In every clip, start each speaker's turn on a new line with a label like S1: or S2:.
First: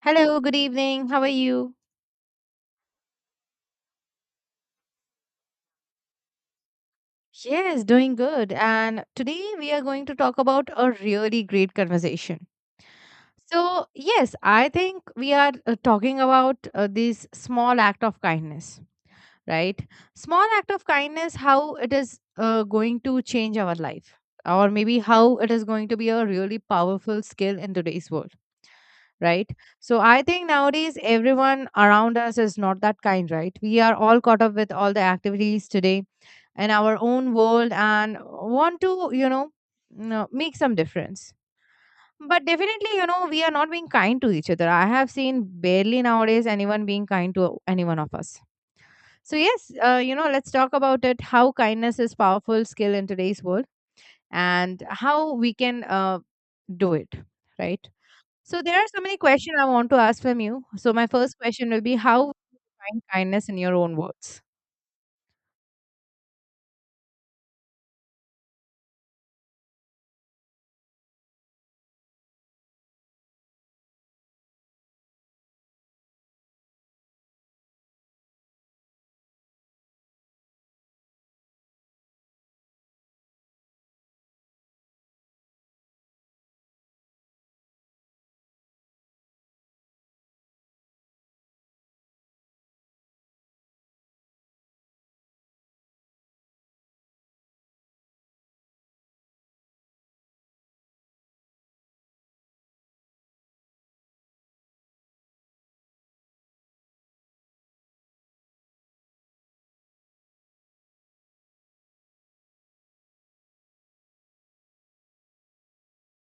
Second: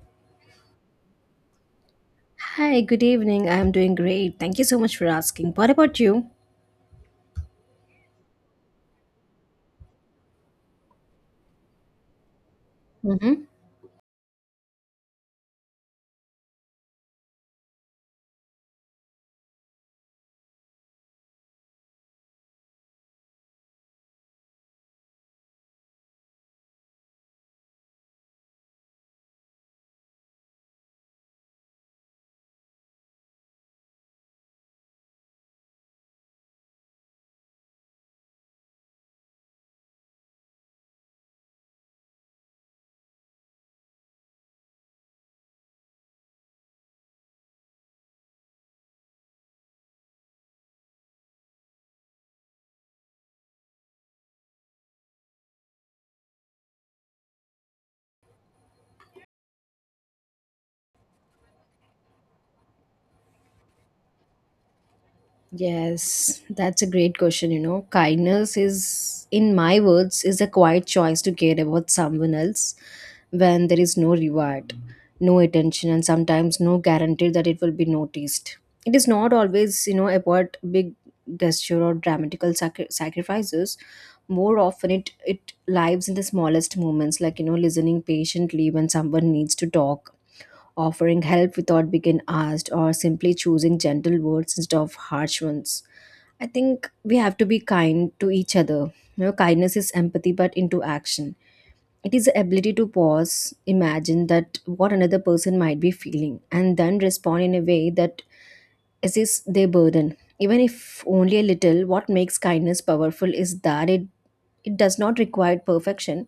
S1: Hello, good evening. How are you?
S2: Hi, good evening. I'm doing great. Thank you so much for asking. What about you?
S1: Yes, doing good. And today we are going to talk about a really great conversation.
S2: Mm-hmm.
S1: So yes, I think we are talking about this small act of kindness. Right, small act of kindness, how it is going to change our life, or maybe how it is going to be a really powerful skill in today's world, right? So I think nowadays everyone around us is not that kind, right? We are all caught up with all the activities today, in our own world, and want to make some difference. But definitely, you know, we are not being kind to each other. I have seen barely nowadays anyone being kind to anyone of us. So yes, you know, let's talk about it. How kindness is powerful skill in today's world, and how we can do it, right? So there are so many questions I want to ask from you. So my first question will be, how you find kindness in your own words?
S2: Yes, that's a great question. Kindness is, in my words, is a quiet choice to care about someone else when there is no reward, no attention, and sometimes no guarantee that it will be noticed. It is not always, about big gesture or dramatical sacrifices. More often, it lives in the smallest moments, like listening patiently when someone needs to talk offering help without being asked, or simply choosing gentle words instead of harsh ones. I think we have to be kind to each other. Kindness is empathy but into action. It is the ability to pause, imagine that what another person might be feeling, and then respond in a way that assists their burden. Even if only a little, what makes kindness powerful is that it does not require perfection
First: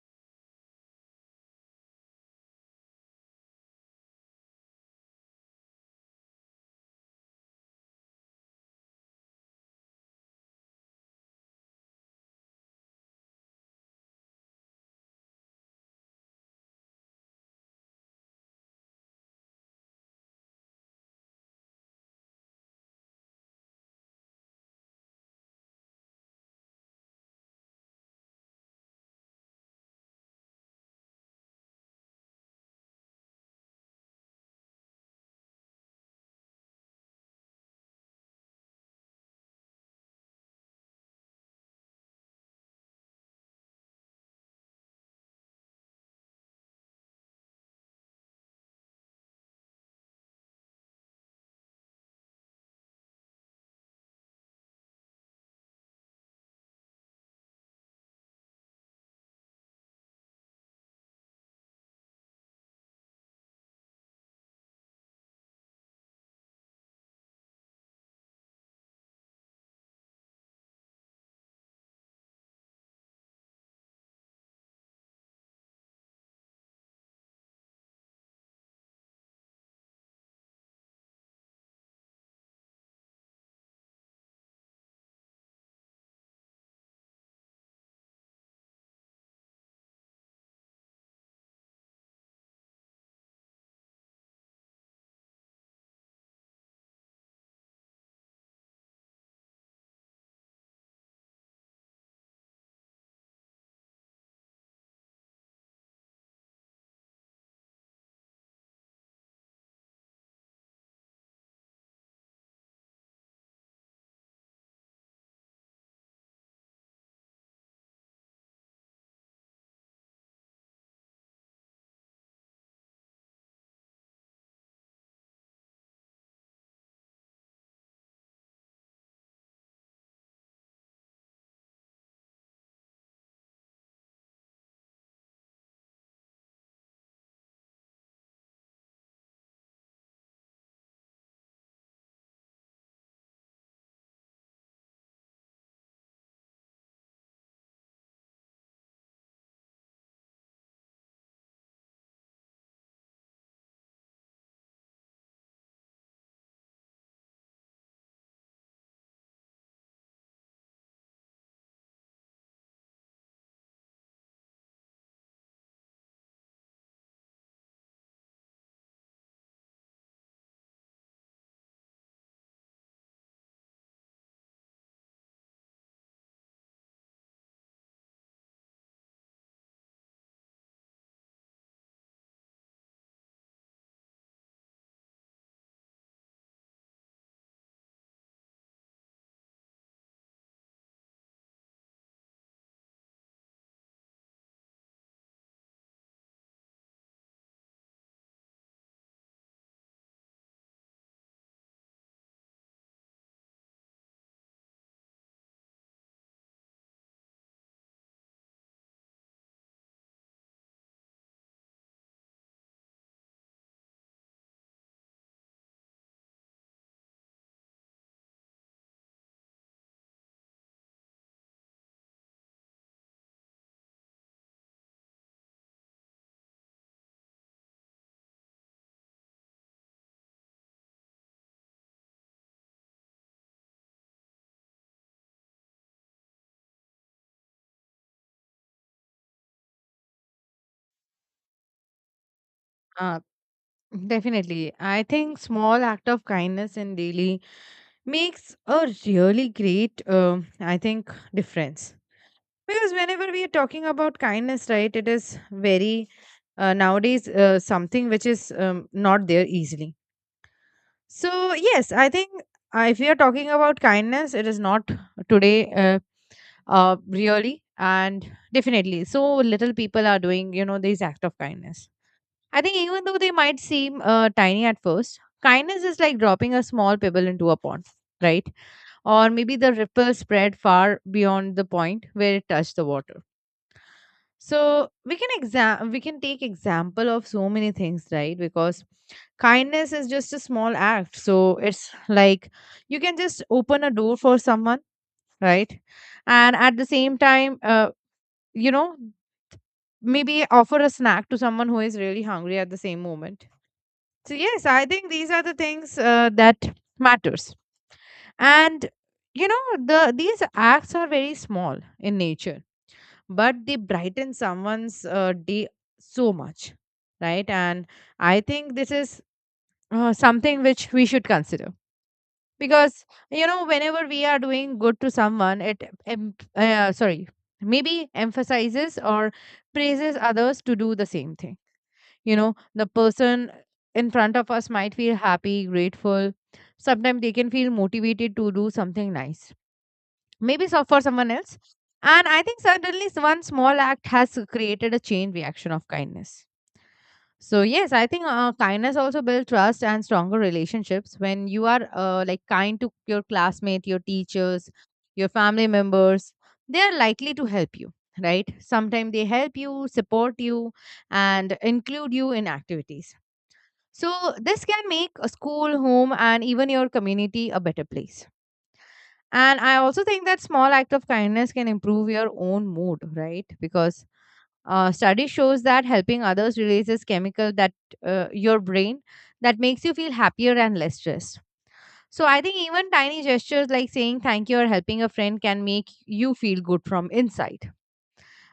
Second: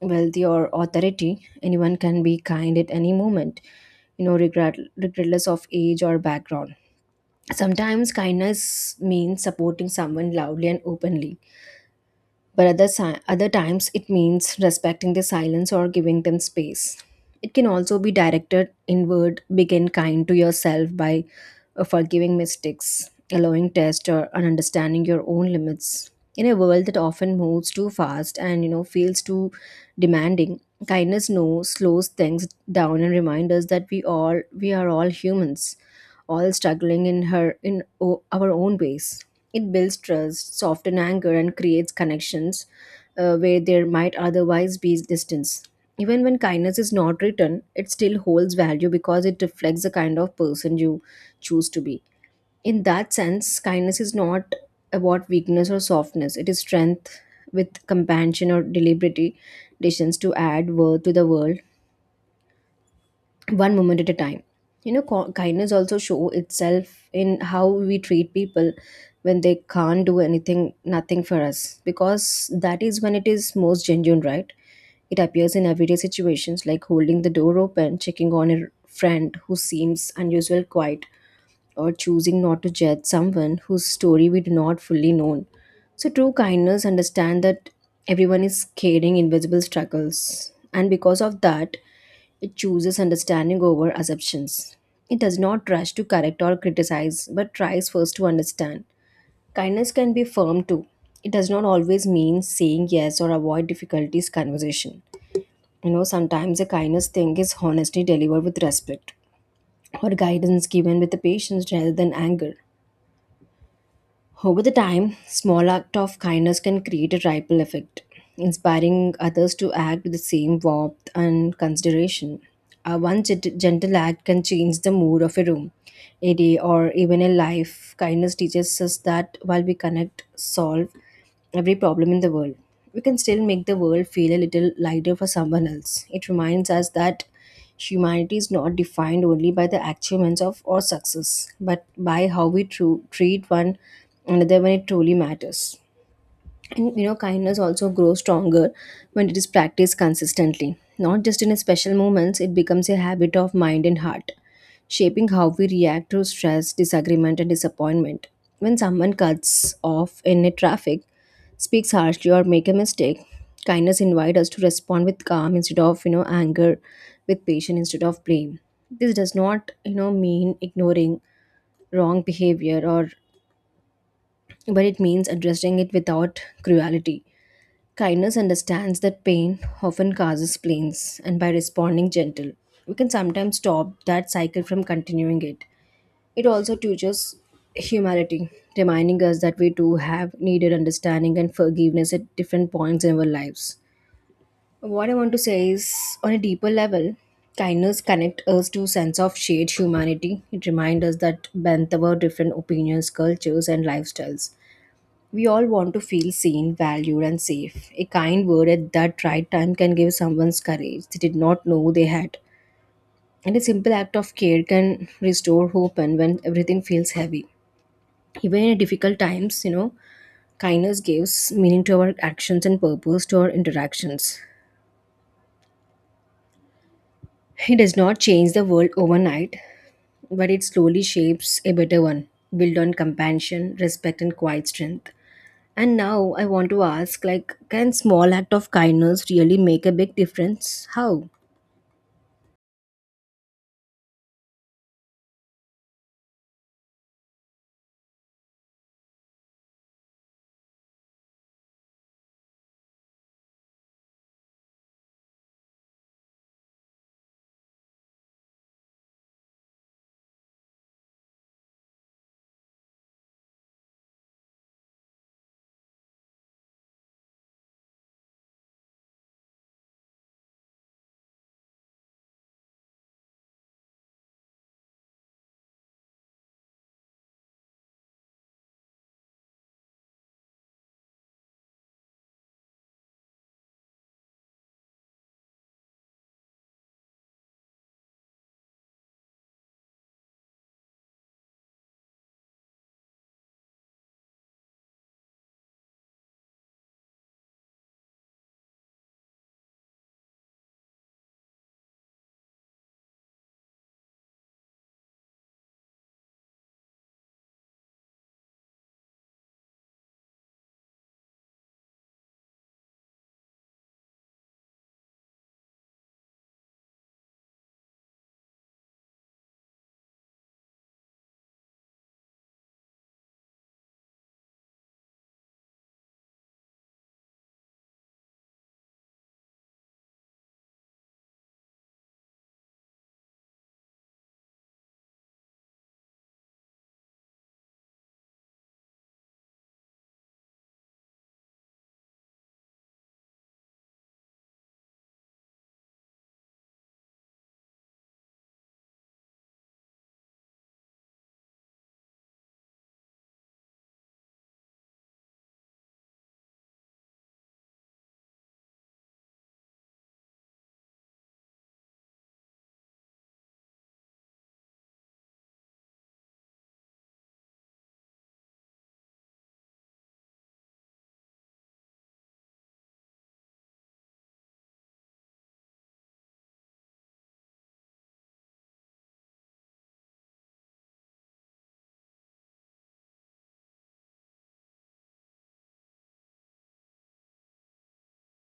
S2: wealth or authority anyone can be kind at any moment regret, regardless of age or background sometimes kindness means supporting someone loudly and openly but other times it means respecting their silence or giving them space it can also be directed inward begin kind to yourself by forgiving mistakes, allowing tests, or and understanding your own limits. In a world that often moves too fast and feels too demanding, kindness no slows things down and reminds us that we are all humans, all struggling in our own ways. It builds trust, softens anger, and creates connections where there might otherwise be distance. Even when kindness is not written, it still holds value because it reflects the kind of person you choose to be. In that sense, kindness is not about weakness or softness, it is strength with compassion or deliberate decisions to add worth to the world one moment at a time. Kindness also show itself in how we treat people when they can't do anything, nothing for us, because that is when it is most genuine, right? It appears in everyday situations like holding the door open, checking on a friend who seems unusual quiet, or choosing not to judge someone whose story we do not fully know. So true kindness understand that everyone is carrying invisible struggles and because of that it chooses understanding over assumptions. It does not rush to correct or criticize but tries first to understand. Kindness can be firm too. It does not always mean saying yes or avoid difficulties conversation. Sometimes a kindness thing is honestly delivered with respect or guidance given with the patience rather than anger. Over the time, small act of kindness can create a ripple effect, inspiring others to act with the same warmth and consideration. A one gentle act can change the mood of a room, a day, or even a life. Kindness teaches us that while we connect, solve, every problem in the world. We can still make the world feel a little lighter for someone else. It reminds us that humanity is not defined only by the achievements of or success, but by how we treat one another when it truly matters. And kindness also grows stronger when it is practiced consistently. Not just in special moments, it becomes a habit of mind and heart, shaping how we react to stress, disagreement, and disappointment. When someone cuts off in a traffic, speaks harshly, or make a mistake, kindness invites us to respond with calm instead of anger, with patience instead of blame. This does not mean ignoring wrong behavior or but it means addressing it without cruelty. Kindness understands that pain often causes pains, and by responding gentle, we can sometimes stop that cycle from continuing it. It also teaches humility, reminding us that we do have needed understanding and forgiveness at different points in our lives. What I want to say is, on a deeper level, kindness connects us to sense of shared humanity. It reminds us that bent our different opinions, cultures, and lifestyles we all want to feel seen, valued, and safe. A kind word at that right time can give someone's courage they did not know they had. And a simple act of care can restore hope and when everything feels heavy. Even in difficult times, kindness gives meaning to our actions and purpose to our interactions. It does not change the world overnight, but it slowly shapes a better one, built on compassion, respect, and quiet strength. And now I want to ask like can small act of kindness really make a big difference? How?
S1: Uh, Definitely. I think small act of kindness in daily makes a really great, I think, difference. Because whenever we are talking about kindness, right, it is very nowadays something which is not there easily. So, yes, I think if we are talking about kindness, it is not today really and definitely. So, little people are doing, you know, these act of kindness. I think even though they might seem tiny at first, kindness is like dropping a small pebble into a pond, right? Or maybe the ripple spread far beyond the point where it touched the water. So we can exam we can take example of so many things, right? Because kindness is just a small act, so it's like you can just open a door for someone, right? And at the same time, you know, maybe offer a snack to someone who is really hungry at the same moment. So yes, I think these are the things that matters. And you know, these acts are very small in nature, but they brighten someone's day so much, right? And I think this is something which we should consider, because you know, whenever we are doing good to someone, it sorry, maybe emphasizes or praises others to do the same thing. You know, the person in front of us might feel happy, grateful. Sometimes they can feel motivated to do something nice, maybe so for someone else. And I think certainly one small act has created a chain reaction of kindness. So yes, I think kindness also builds trust and stronger relationships when you are like kind to your classmate, your teachers, your family members. They are likely to help you, right? Sometimes they help you, support you, and include you in activities. So this can make a school, home, and even your community a better place. And I also think that small act of kindness can improve your own mood, right? Because study shows that helping others releases chemical that your brain that makes you feel happier and less stressed. So I think even tiny gestures like saying thank you or helping a friend can make you feel good from inside,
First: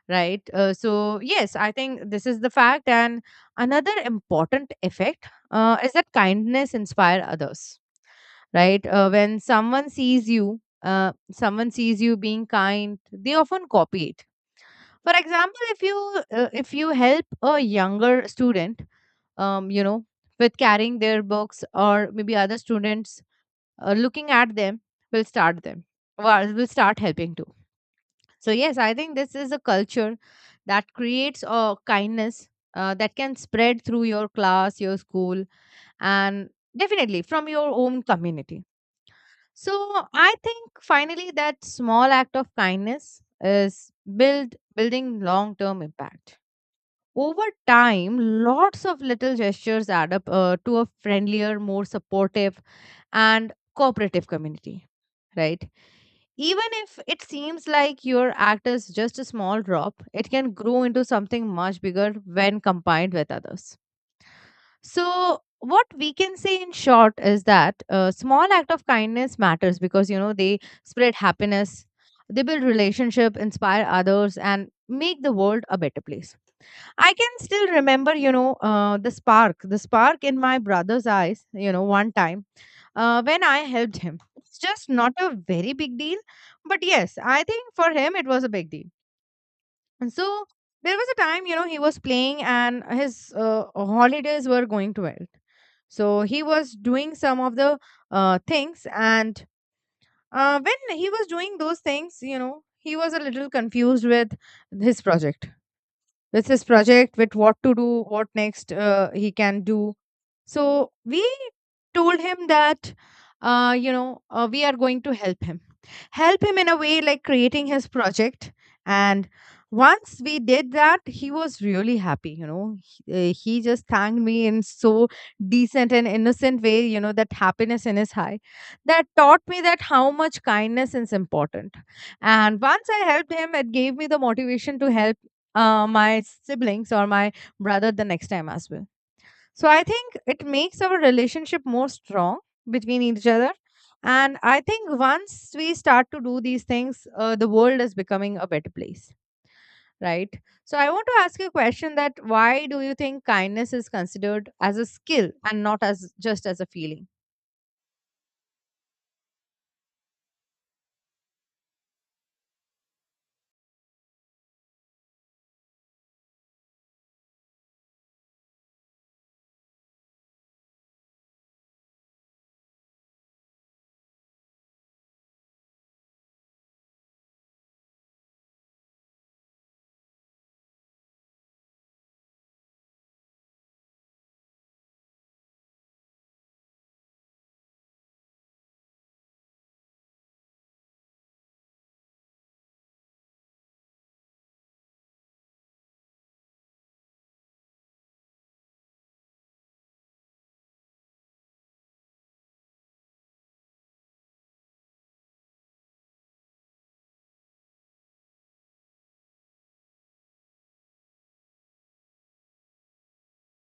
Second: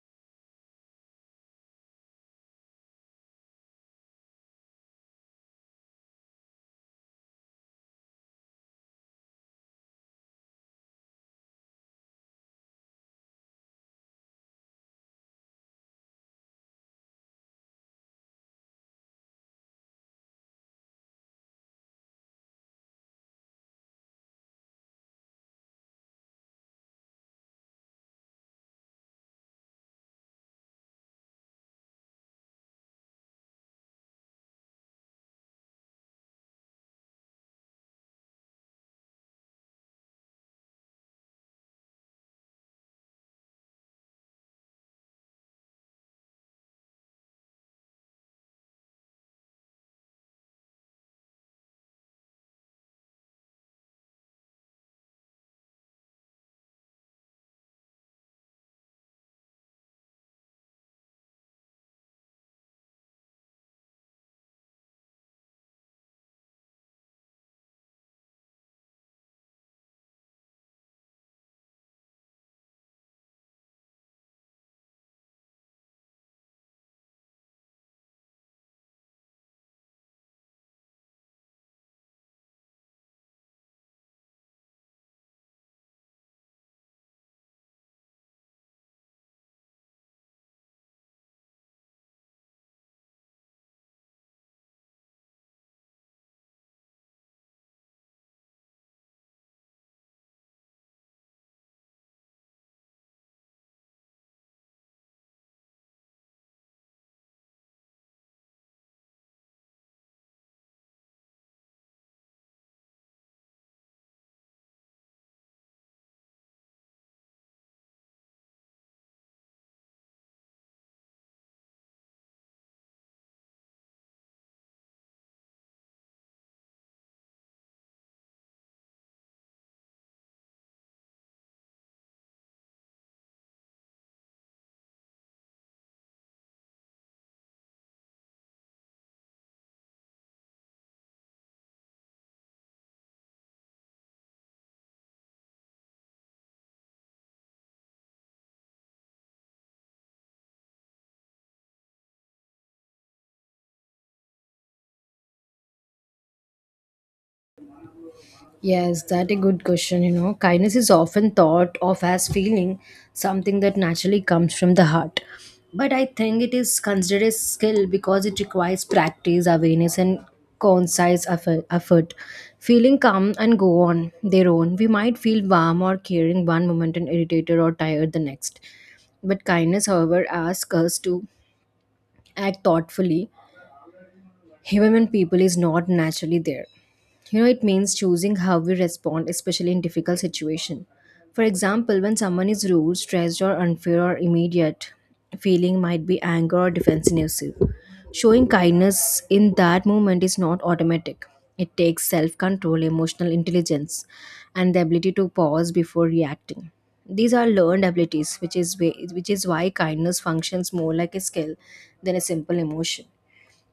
S1: right? So yes, I think this is the fact. And another important effect is that kindness inspire others, right? When someone sees you, Someone sees you being kind, they often copy it. For example, if you help a younger student, you know, with carrying their books, or maybe other students looking at them will start them, well, will start helping too. So yes, I think this is a culture that creates a kindness that can spread through your class, your school, and definitely from your own community. So I think finally that small act of kindness is building long term impact. Over time, lots of little gestures add up to a friendlier, more supportive, and cooperative community. Right? Even if it seems like your act is just a small drop, it can grow into something much bigger when combined with others. So, what we can say in short is that a small act of kindness matters because you know, they spread happiness, they build relationship, inspire others, and make the world a better place. I can still remember, you know, the spark in my brother's eyes, you know, one time when I helped him. It's just not a very big deal, but yes, I think for him it was a big deal. And so there was a time, you know, he was playing and his holidays were going to end. So he was doing some of the things, and when he was doing those things, you know, he was a little confused with his project with his project, with what to do, what next he can do. So we told him that, we are going to help him. Help him in a way like creating his project. And once we did that, he was really happy, you know. He just thanked me in so decent and innocent way, you know, that happiness in his eye. That taught me that how much kindness is important. And once I helped him, it gave me the motivation to help my siblings or my brother the next time as well. So I think it makes our relationship more strong between each other. And I think once we start to do these things, the world is becoming a better place, right? So I want to ask you a question that why do you think kindness is considered as a skill and not as just as a feeling?
S2: Yes, that a good question. Kindness is often thought of as feeling something that naturally comes from the heart. But I think it is considered a skill because it requires practice, awareness, and concise effort. Effort. Feeling calm and go on their own, we might feel warm or caring one moment and irritated or tired the next. But kindness, however, asks us to act thoughtfully human people is not naturally there. It means choosing how we respond, especially in difficult situation. For example, when someone is rude, stressed, or unfair or immediate, feeling might be anger or defensiveness. Showing kindness in that moment is not automatic. It takes self-control, emotional intelligence, and the ability to pause before reacting. These are learned abilities, which is why kindness functions more like a skill than a simple emotion.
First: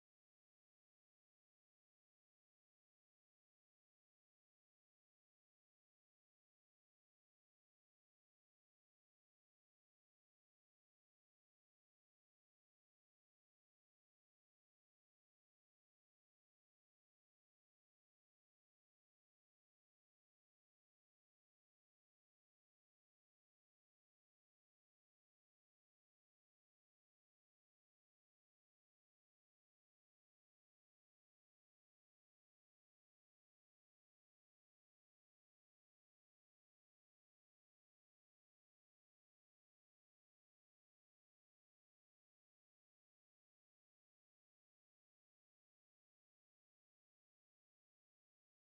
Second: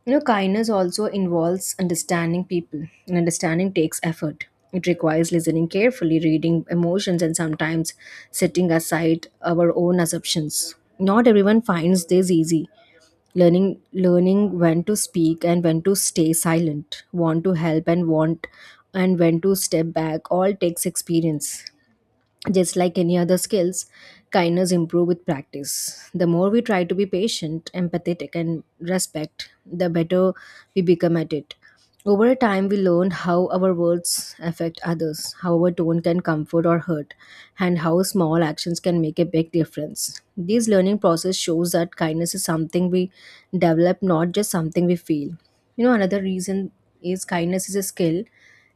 S2: Kindness also involves understanding people, and understanding takes effort. It requires listening carefully, reading emotions, and sometimes setting aside our own assumptions. Not everyone finds this easy. Learning when to speak and when to stay silent, want to help and want, and when to step back, all takes experience. Just like any other skills, kindness improve with practice. The more we try to be patient, empathetic and respect, the better we become at it. Over a time we learn how our words affect others, how our tone can comfort or hurt, and how small actions can make a big difference. This learning process shows that kindness is something we develop, not just something we feel. Another reason is kindness is a skill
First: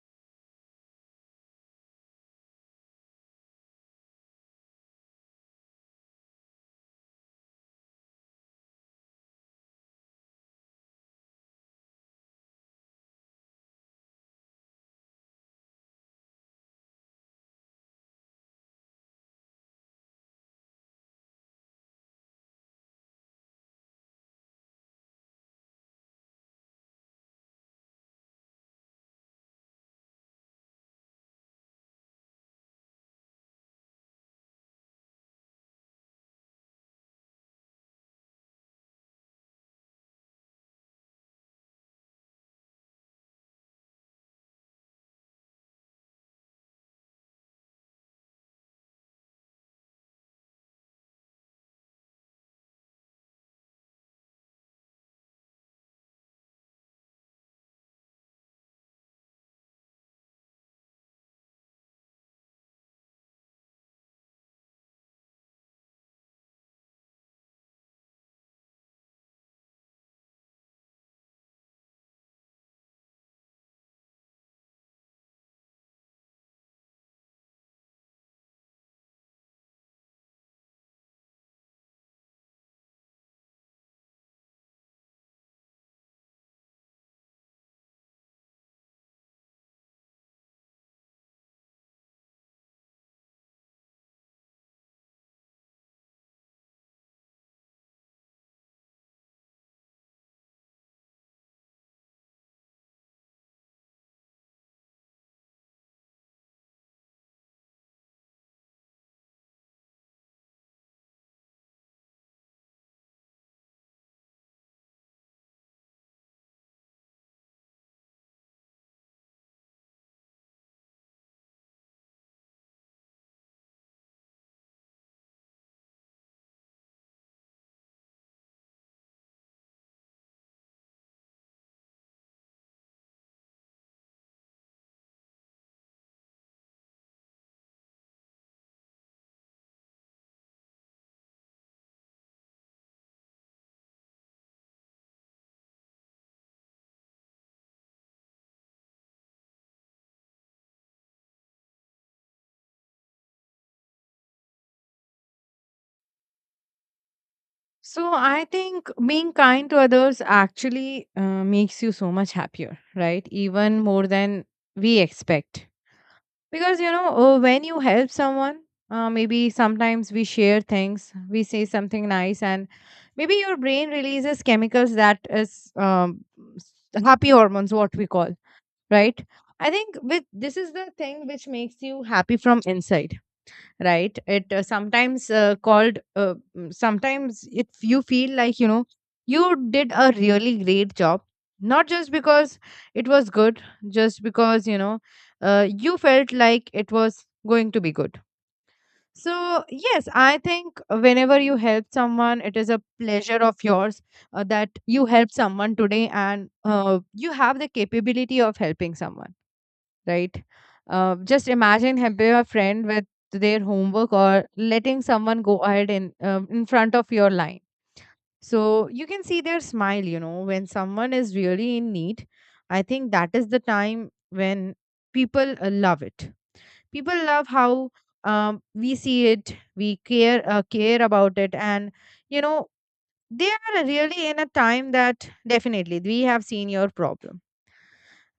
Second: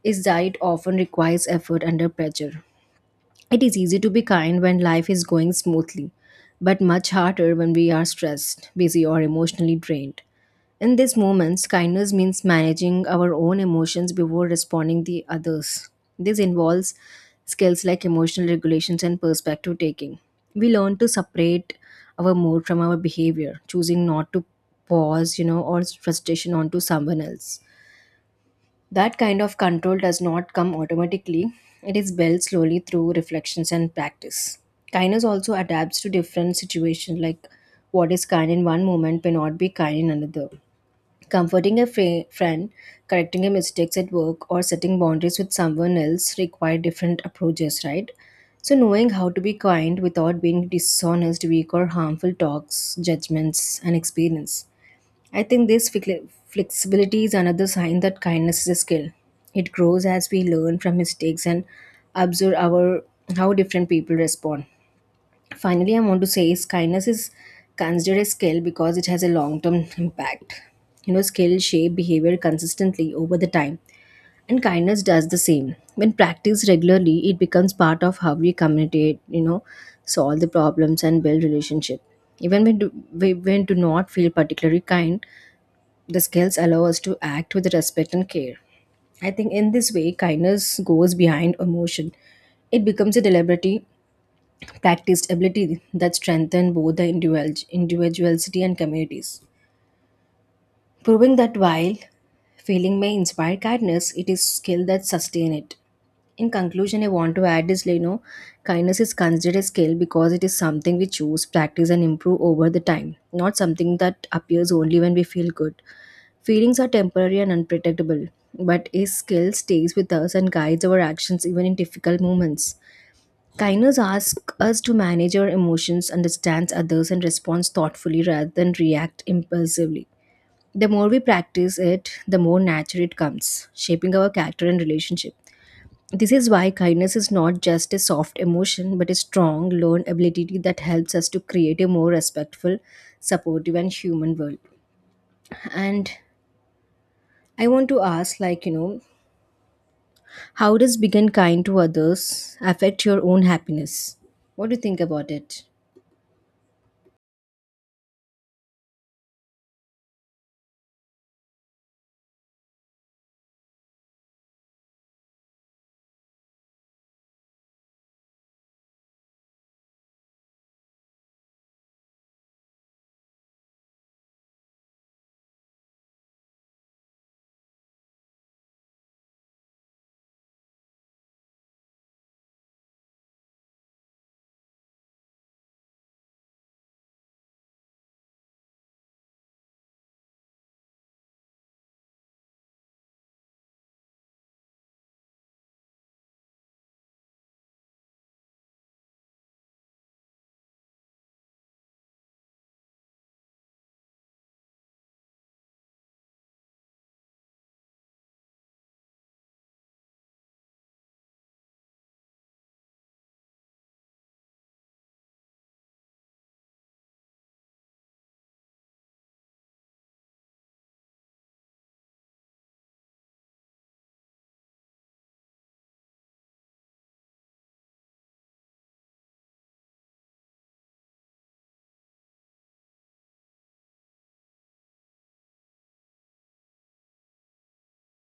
S2: is that it often requires effort under pressure. It is easy to be kind when life is going smoothly, but much harder when we are stressed, busy, or emotionally drained. In these moments, kindness means managing our own emotions before responding to others. This involves skills like emotional regulations and perspective taking. We learn to separate our mood from our behavior, choosing not to pause, or frustration onto someone else. That kind of control does not come automatically, it is built slowly through reflections and practice. Kindness also adapts to different situations, like what is kind in one moment may not be kind in another. Comforting a friend, correcting a mistakes at work, or setting boundaries with someone else require different approaches, right? So, knowing how to be kind without being dishonest, weak, or harmful talks, judgments, and experience. I think this flexibility is another sign that kindness is a skill. It grows as we learn from mistakes and observe our how different people respond. Finally, I want to say is kindness is considered a skill because it has a long-term impact. Skill shape behavior consistently over the time, and kindness does the same. When practiced regularly, it becomes part of how we communicate. Solve the problems and build relationship. Even when do, we- when do not feel particularly kind, the skills allow us to act with respect and care. I think in this way, kindness goes behind emotion. It becomes a deliberately practiced ability that strengthens both the individuality and communities. Proving that while feeling may inspire kindness, it is skill that sustain it. In conclusion, I want to add is, kindness is considered a skill because it is something we choose, practice, and improve over the time, not something that appears only when we feel good. Feelings are temporary and unpredictable, but a skill stays with us and guides our actions even in difficult moments. Kindness asks us to manage our emotions, understand others, and respond thoughtfully rather than react impulsively. The more we practice it, the more natural it comes, shaping our character and relationship. This is why kindness is not just a soft emotion, but a strong, learned ability that helps us to create a more respectful, supportive, and human world. And I want to ask, how does being kind to others affect your own happiness? What do you think about it?
S1: So I think being kind to others actually makes you so much happier, right? Even more than we expect, because you know, when you help someone, maybe sometimes we share things, we say something nice, and maybe your brain releases chemicals that is, s- happy hormones what we call, right? I think with this is the thing which makes you happy from inside, right? It sometimes, if you feel like you know, you did a really great job, not just because it was good, just because you know, you felt like it was going to be good. So yes, I think whenever you help someone it is a pleasure of yours, that you help someone today and you have the capability of helping someone, right? Just imagine helping a friend with their homework, or letting someone go ahead in front of your line. So you can see their smile. You know, when someone is really in need, I think that is the time when people love it. People love how, we see it, we care about it, and you know, they are really in a time that definitely we have seen your problem.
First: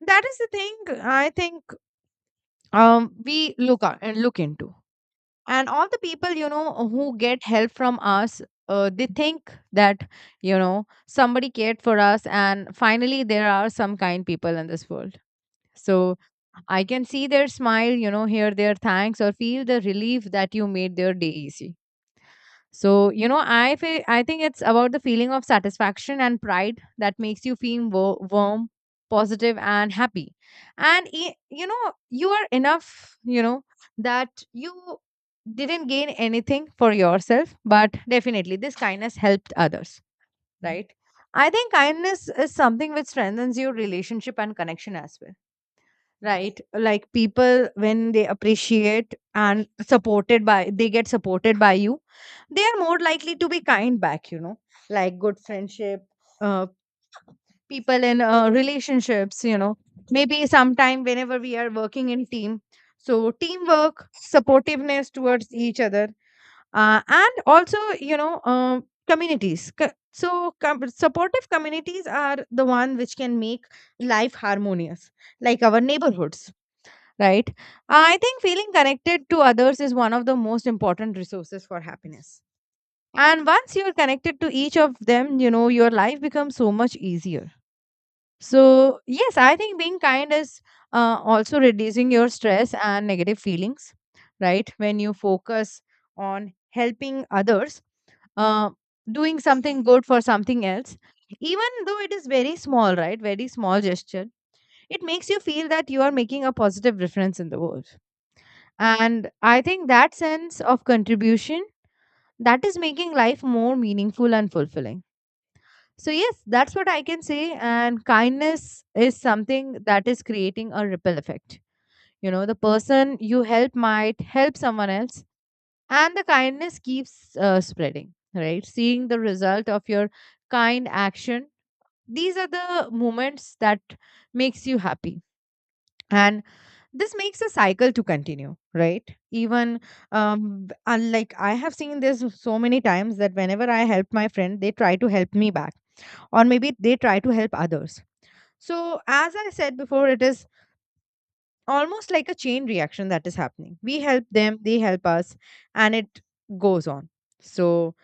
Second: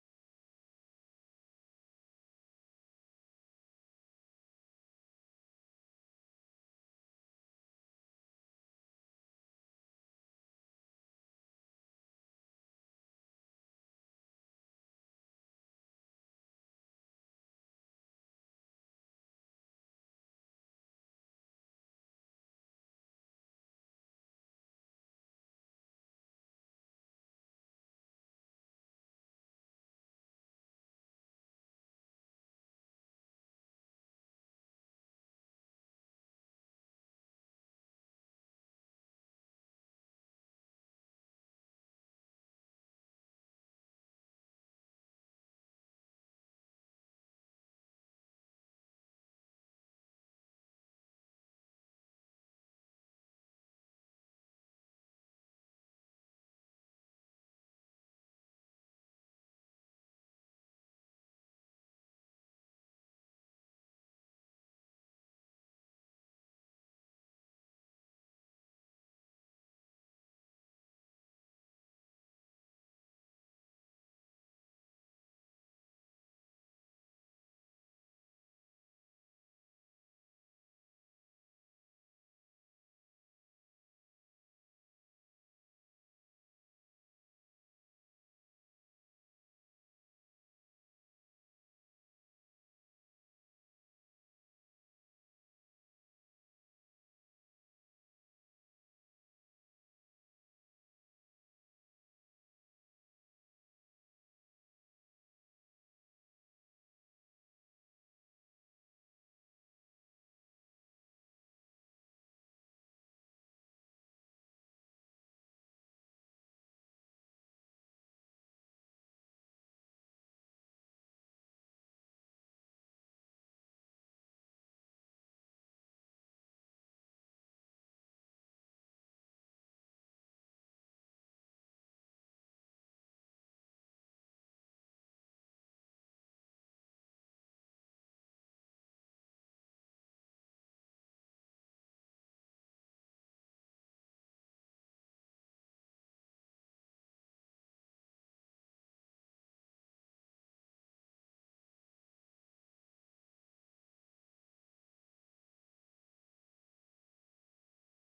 S1: That is the thing I think we look at and look into. And all the people you know who get help from us, they think that you know, somebody cared for us, and finally there are some kind people in this world. So I can see their smile, you know, hear their thanks, or feel the relief that you made their day easy. So, you know, I think it's about the feeling of satisfaction and pride that makes you feel warm, positive, and happy. And you know, you are enough. You know that you didn't gain anything for yourself, but definitely this kindness helped others, right? I think kindness is something which strengthens your relationship and connection as well, right? Like people, when they appreciate and supported by they get supported by you, they are more likely to be kind back, you know, like good friendship, uh, people in relationships, you know, maybe sometime whenever we are working in team, so teamwork, supportiveness towards each other, and also you know, communities Co- so com- supportive communities are the one which can make life harmonious, like our neighborhoods, right? I think feeling connected to others is one of the most important resources for happiness. And once you're connected to each of them, you know, your life becomes so much easier. So, yes, I think being kind is also reducing your stress and negative feelings, right? When you focus on helping others, uh, doing something good for something else, even though it is very small, right? Very small gesture, it makes you feel that you are making a positive difference in the world. And I think that sense of contribution, that is making life more meaningful and fulfilling. So, yes, that's what I can say. And kindness is something that is creating a ripple effect. You know, the person you help might help someone else, and the kindness keeps spreading, right? Seeing the result of your kind action. These are the moments that makes you happy. And this makes a cycle to continue, right? Even unlike I have seen this so many times that whenever I help my friend, they try to help me back, or maybe they try to help others. So, as I said before, it is almost like a chain reaction that is happening. We help them, they help us, and it goes on. So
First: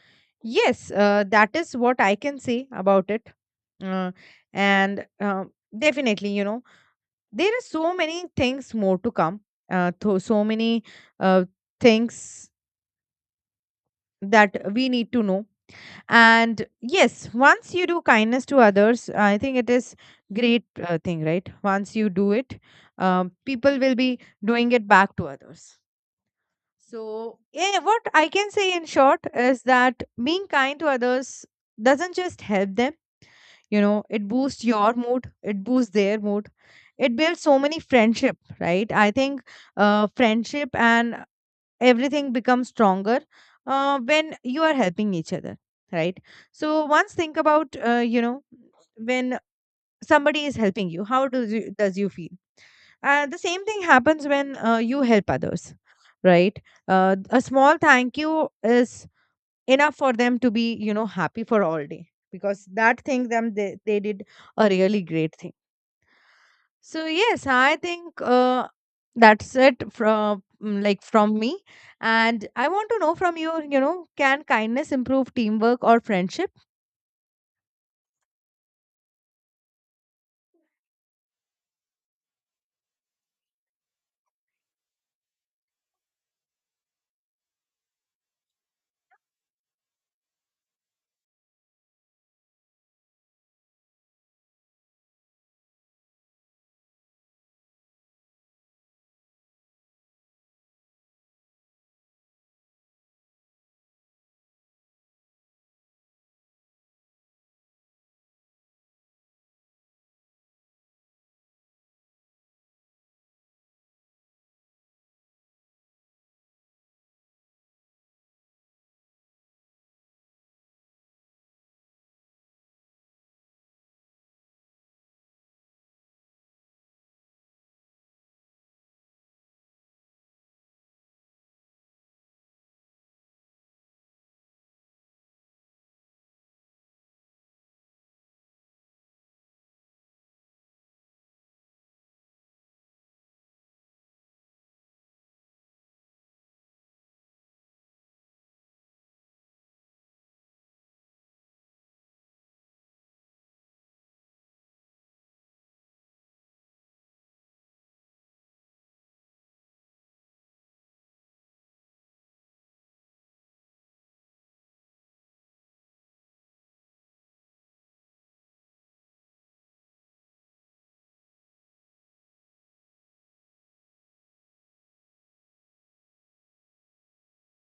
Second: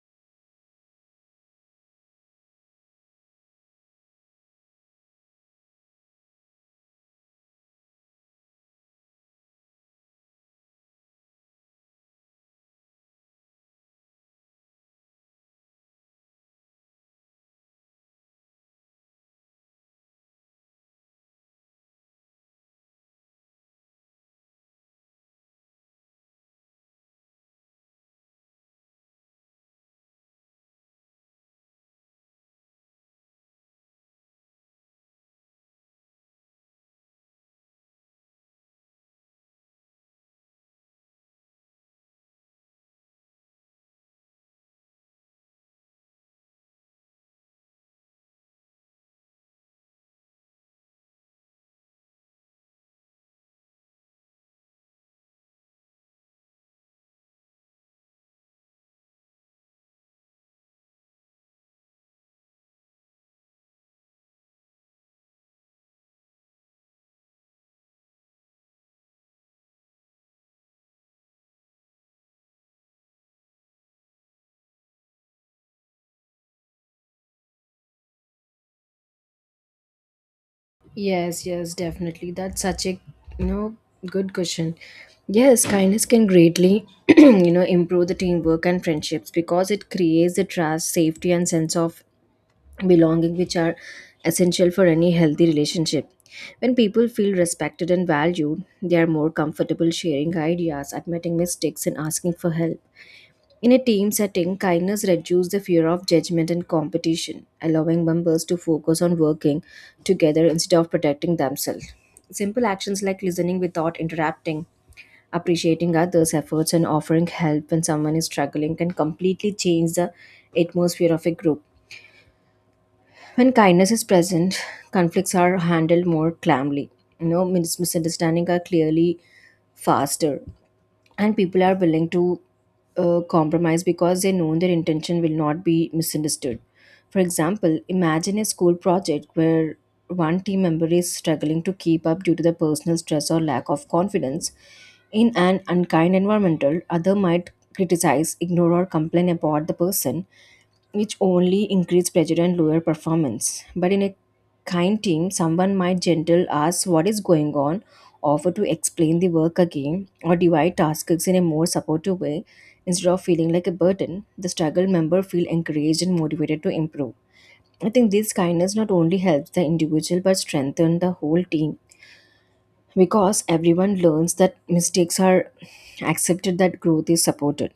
S1: yes, that is what I can say about it. uh, and definitely, you know, there are so many things more to come, so many uh, things that we need to know. And yes, once you do kindness to others, I think it is great thing, right? Once you do it, people will be doing it back to others. So, yeah, what I can say in short is that being kind to others doesn't just help them. You know, it boosts your mood, it boosts their mood, it builds so many friendship, right? I think friendship and everything becomes stronger when you are helping each other, right? So once think about you know, when somebody is helping you, how does you feel The same thing happens when you help others, right? A small thank you is enough for them to be, you know, happy for all day, because that thing them they did a really great thing. So yes, I think, that's it from from me. And I want to know from you, you know, can kindness improve teamwork or friendship?
S2: Yes, yes, definitely. That's such a you know good question. Yes, kindness can greatly improve the teamwork and friendships because it creates the trust, safety, and sense of belonging, which are essential for any healthy relationship. When people feel respected and valued, they are more comfortable sharing ideas, admitting mistakes, and asking for help. In a team setting, kindness reduces the fear of judgment and competition, allowing members to focus on working together instead of protecting themselves. Simple actions like listening without interrupting, appreciating others' efforts, and offering help when someone is struggling can completely change the atmosphere of a group. When kindness is present, conflicts are handled more calmly. You know, misunderstandings are clearly faster and people are willing to compromise because they know their intention will not be misunderstood. For example, imagine a school project where one team member is struggling to keep up due to the personal stress or lack of confidence in an unkind environmental other might criticize ignore or complain about the person which only increase pressure and lower performance. But in a kind team, someone might gentle ask what is going on, offer to explain the work again or divide tasks in a more supportive way. Instead of feeling like a burden, the struggle member feel encouraged and motivated to improve. I think this kindness not only helps the individual but strengthens the whole team, because everyone learns that mistakes are accepted, that growth is supported.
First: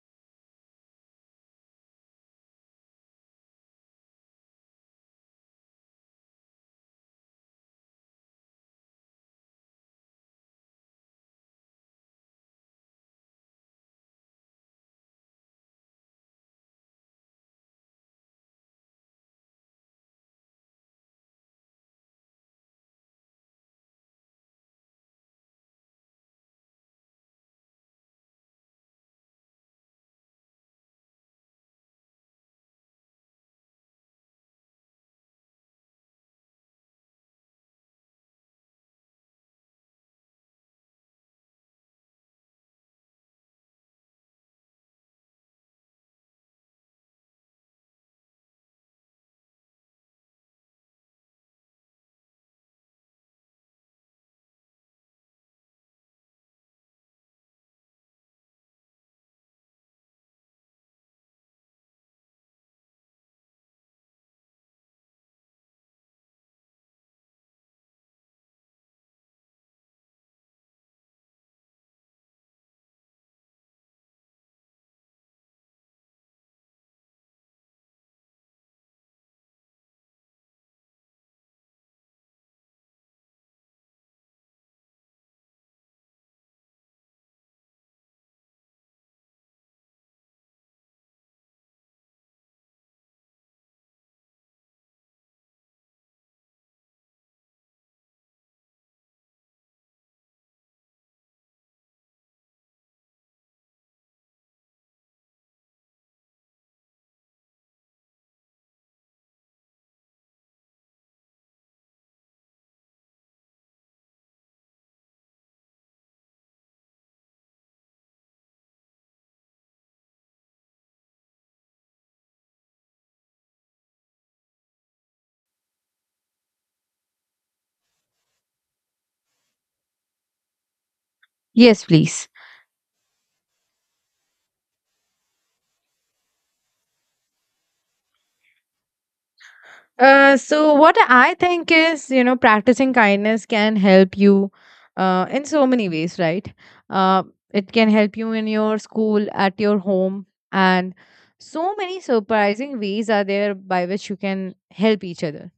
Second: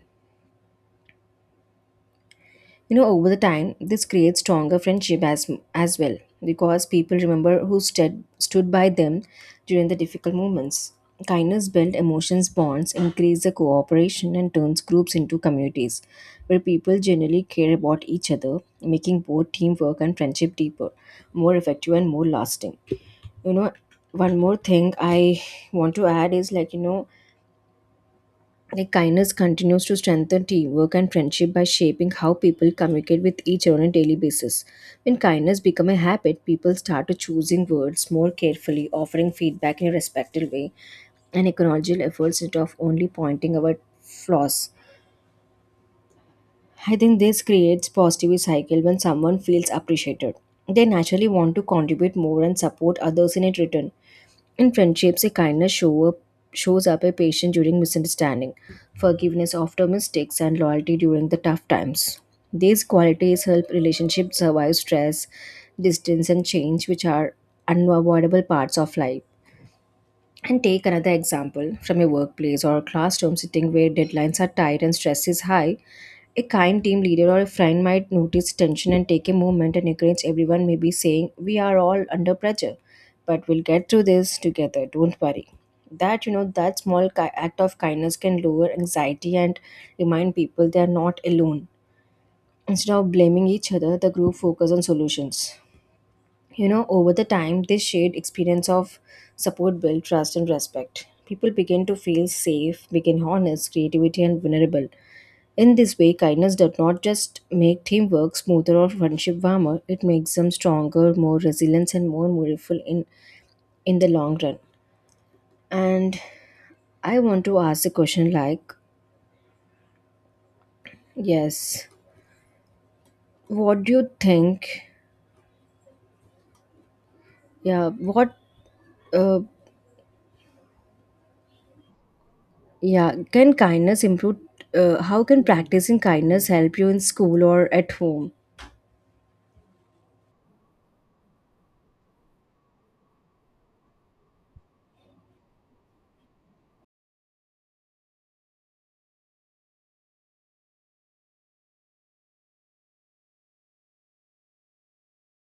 S2: You know, over the time this creates stronger friendship as well, because people remember who stood by them during the difficult moments. Kindness builds emotions bonds, increase the cooperation, and turns groups into communities where people generally care about each other, making both teamwork and friendship deeper, more effective and more lasting. You know, one more thing I want to add is kindness continues to strengthen teamwork and friendship by shaping how people communicate with each other on a daily basis. When kindness becomes a habit, people start to choosing words more carefully, offering feedback in a respectful way, and acknowledging efforts instead of only pointing out flaws. I think this creates positive cycle when someone feels appreciated. They naturally want to contribute more and support others in it return. In friendships, a kindness show up, shows up a patience during misunderstanding, forgiveness after mistakes, and loyalty during the tough times. These qualities help relationships survive stress, distance, and change, which are unavoidable parts of life. And take another example from a workplace or a classroom sitting where deadlines are tight and stress is high. A kind team leader or a friend might notice tension and take a moment and encourage everyone, maybe saying, "We are all under pressure, but we'll get through this together, don't worry." That small act of kindness can lower anxiety and remind people they are not alone. Instead of blaming each other, the group focuses on solutions. You know, over the time this shared experience of support built trust and respect. People begin to feel safe, begin honest, creativity and vulnerable. In this way, kindness does not just make teamwork smoother or friendship warmer, it makes them stronger, more resilient and more meaningful in the long run. And I want to ask a question, like, yes, what do you think? yeah what uh,
S1: Yes, please.
S2: Yeah, can kindness improve? How can practicing kindness help you in school or at home?
S1: So what I think is, you know, practicing kindness can help you in so many ways, right? Uh, it can help you in your school, at your home, and so many surprising ways are there by which you can help each other.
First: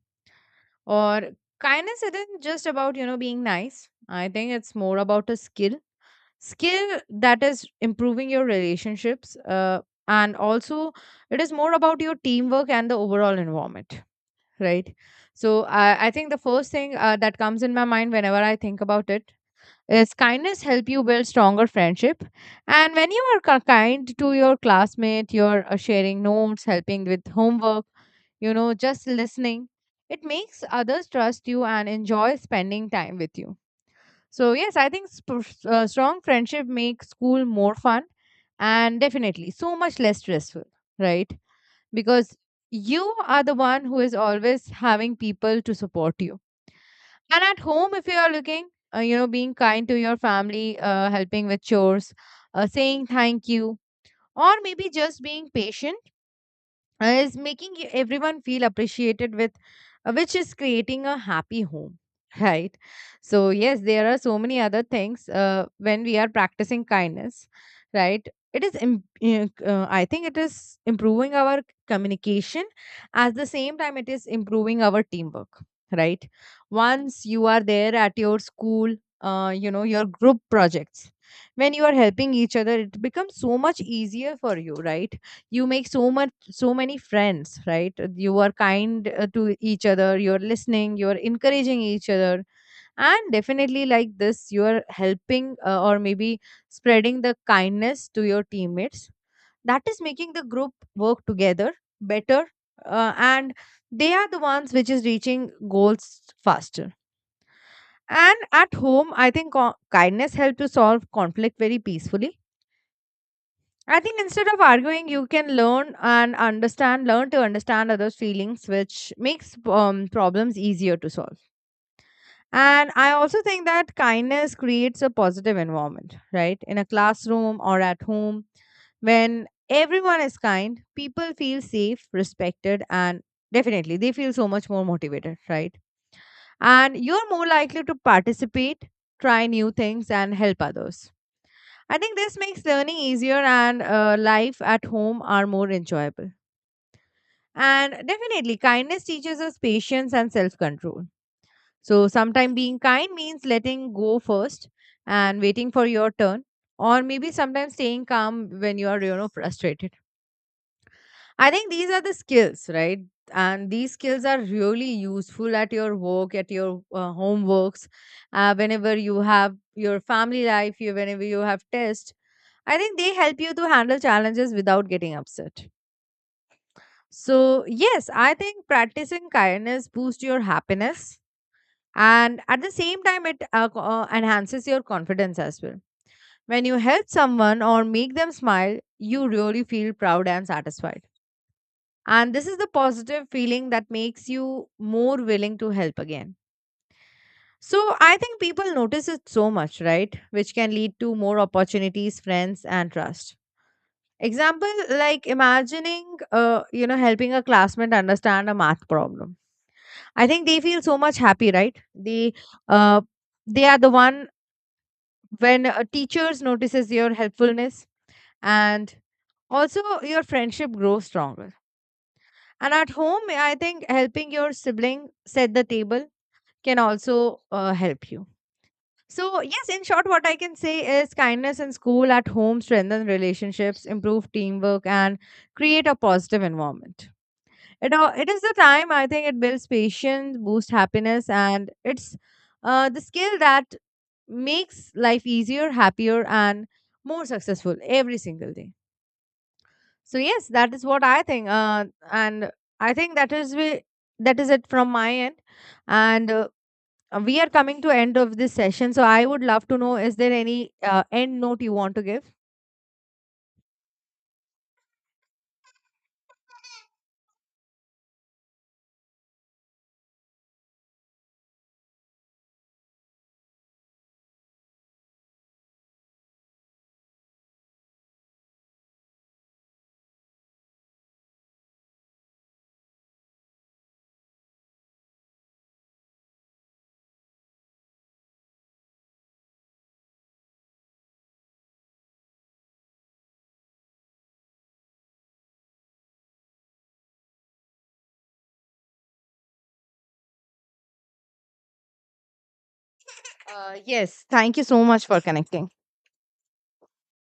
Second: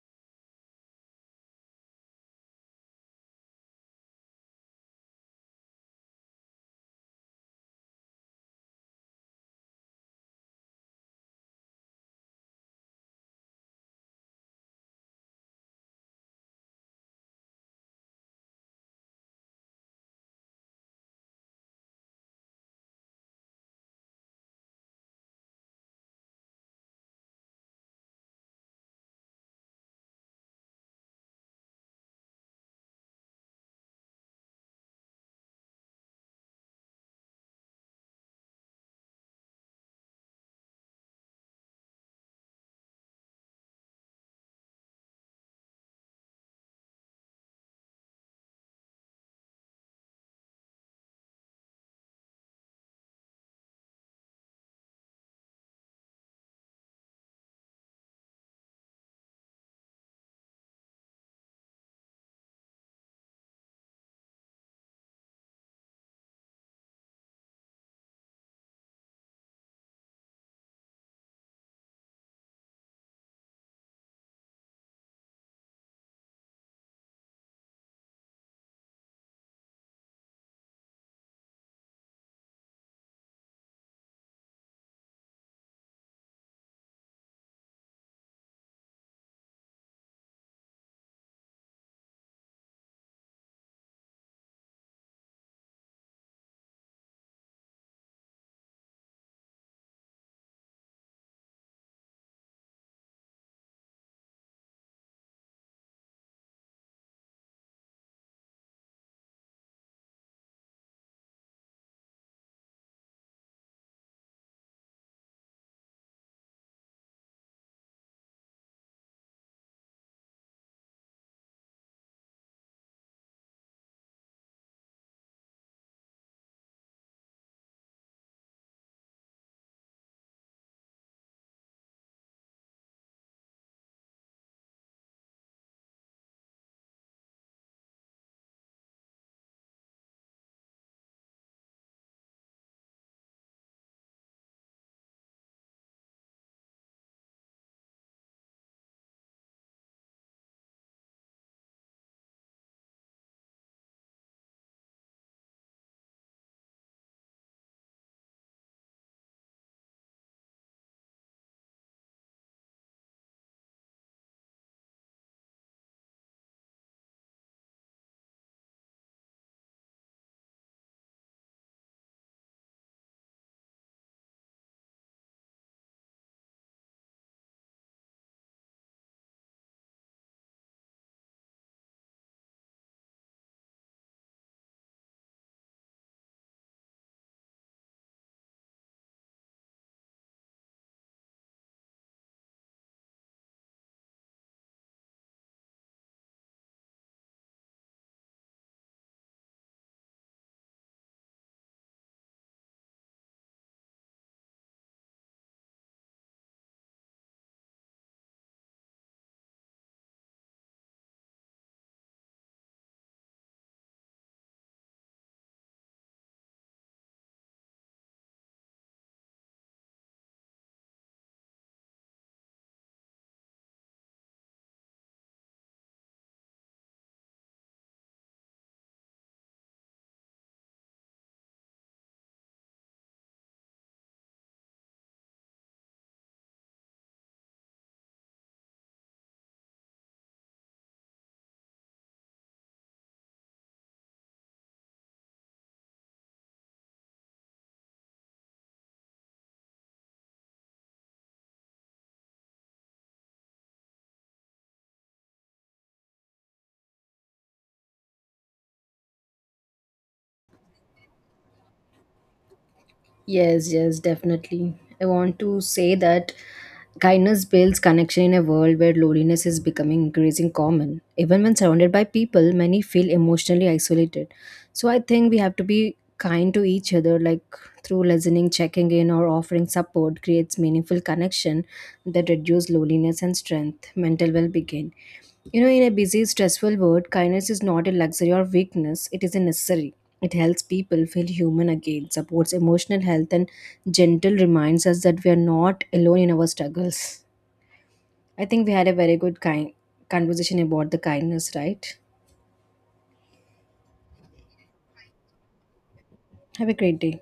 S1: Or kindness isn't just about, you know, being nice. I think it's more about a skill, skill that is improving your relationships, and also it is more about your teamwork and the overall environment, right? So I think the first thing that comes in my mind whenever I think about it is kindness help you build stronger friendship. And when you are kind to your classmate, you're sharing notes, helping with homework, you know, just listening, it makes others trust you and enjoy spending time with you. So yes, I think strong friendship makes school more fun and definitely so much less stressful, right? Because you are the one who is always having people to support you. And at home, if you are looking, you know, being kind to your family, helping with chores, saying thank you, or maybe just being patient is making everyone feel appreciated with which is creating a happy home right? So yes, there are so many other things when we are practicing kindness, right? It is I think it is improving our communication. At the same time, it is improving our teamwork, right? Once you are there at your school, you know, your group projects, when you are helping each other, it becomes so much easier for you, right? You make so many friends, right? You are kind to each other, you're listening, you're encouraging each other, and definitely like this you're helping, or maybe spreading the kindness to your teammates. That is making the group work together better. And they are the ones which is reaching goals faster. And at home, I think kindness help to solve conflict very peacefully. I think instead of arguing, you can learn and understand, learn to understand others' feelings, which makes problems easier to solve. And I also think that kindness creates a positive environment, right? In a classroom or at home, when everyone is kind, people feel safe, respected, and definitely they feel so much more motivated, right? And you're more likely to participate, try new things, and help others. I think this makes learning easier and life at home are more enjoyable. And definitely, kindness teaches us patience and self control. So, sometimes being kind means letting go first and waiting for your turn, or maybe sometimes staying calm when you are, you know, frustrated. I think these are the skills, right? And these skills are really useful at your work, at your homeworks, whenever you have your family life, you, whenever you have tests, I think they help you to handle challenges without getting upset. So, yes, I think practicing kindness boosts your happiness, and at the same time, it enhances your confidence as well. When you help someone or make them smile, you really feel proud and satisfied. And this is the positive feeling that makes you more willing to help again. So, I think people notice it so much, right? Which can lead to more opportunities, friends, and trust. Example, like imagining, you know, helping a classmate understand a math problem. I think they feel so much happy, right? Uh, they are the one when teachers notices your helpfulness, and also your friendship grows stronger. And at home, I think helping your sibling set the table can also help you. So yes, in short, what I can say is kindness in school at home strengthen relationships, improve teamwork, and create a positive environment. It all it is the time, I think it builds patience, boosts happiness, and it's the skill that makes life easier, happier, and more successful every single day. So yes, that is what I think, and I think that is it from my end, and we are coming to end of this session. So I would love to know: is there any end note you want to give?
S2: Yes, yes, definitely. I want to say that kindness builds connection in a world where loneliness is becoming increasing common. Even when surrounded by people, many feel emotionally isolated. So I think we have to be kind to each other, like through listening, checking in, or offering support creates meaningful connection that reduce loneliness and strength mental well-being. You know, in a busy stressful world kindness is not a luxury or weakness, it is a necessary. It helps people feel human again, supports emotional health and gentle reminds us that we are not alone in our struggles. I think we had a very good kind conversation about the kindness, right?
S1: Yes, thank you so much for connecting.
S2: Have a great day.